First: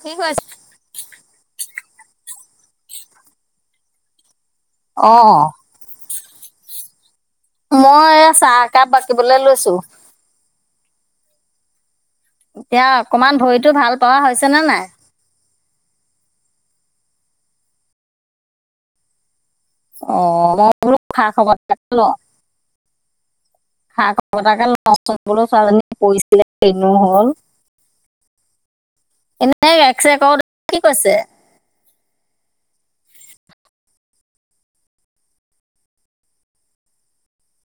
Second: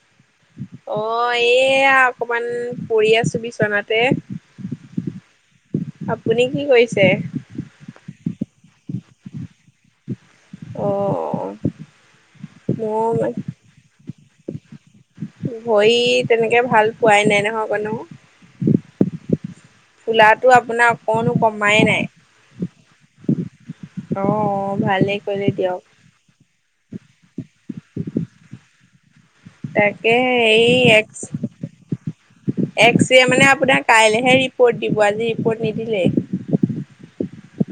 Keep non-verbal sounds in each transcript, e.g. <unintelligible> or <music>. কি কৈছ অ এইয়া অকমান পৰি আছো বিচনাতে। অ অ আপুনি কি কৰিছে? মই এই চাহ একাপ বাকিবলৈ লৈছো অ' এতিয়া মোৰ অকমান ভৰিতো ভাল পোৱা হৈছে নে নাই ভৰি তেনেকে ভাল পোৱাই নাই নহয় একনো অ খোলাটো মই আপোনাৰ বোলো খা অকণো খবৰ কমাই এটাকে নাই লওঁ খা অ খতাকে ভালেই নচলৈ কৰিলে দিয়ক ছোৱজনী পৰিছিলে হনো হ'ল এনে এক্স ৰে তাকে কৰোতে এই কি এক কৈছে এক্সৰে মানে আপোনাৰ কাইলেহে ৰিপৰ্ট দিব আজি ৰিপৰ্ট নিদিলে।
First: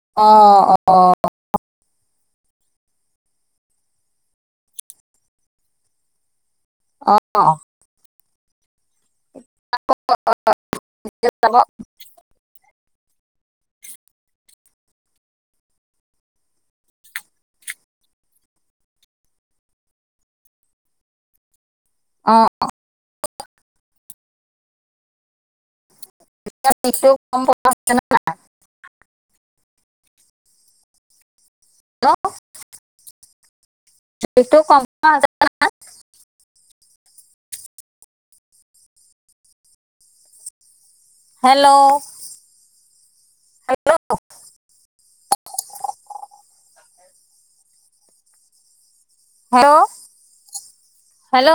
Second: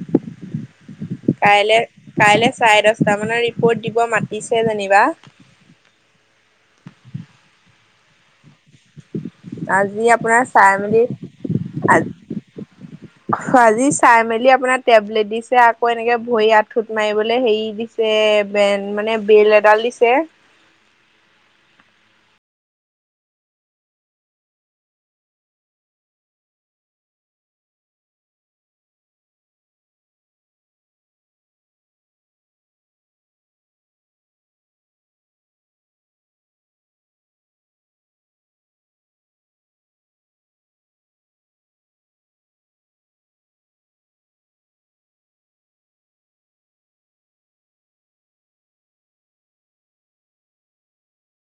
অ অ অ অ কাই চাৰে দশটা মানৰ ৰিপৰ্ট দিব মাতিছে যেনিবা অ আজি আপোনাৰ চাই মেলি <inaudible> আজি চাই মেলি আপোনাৰ টেবলেট দিছে আকৌ এনেকে ভই আঠুত মাৰিবলৈ হেই দিছ ছে বেন মানে বেল এডাল দিছে অ এতিয়া সেইটো কম পইচা হৈছে নে নাই ন <unintelligible> হেল্ল' হেল্ল' হেল্ল' হেল্ল'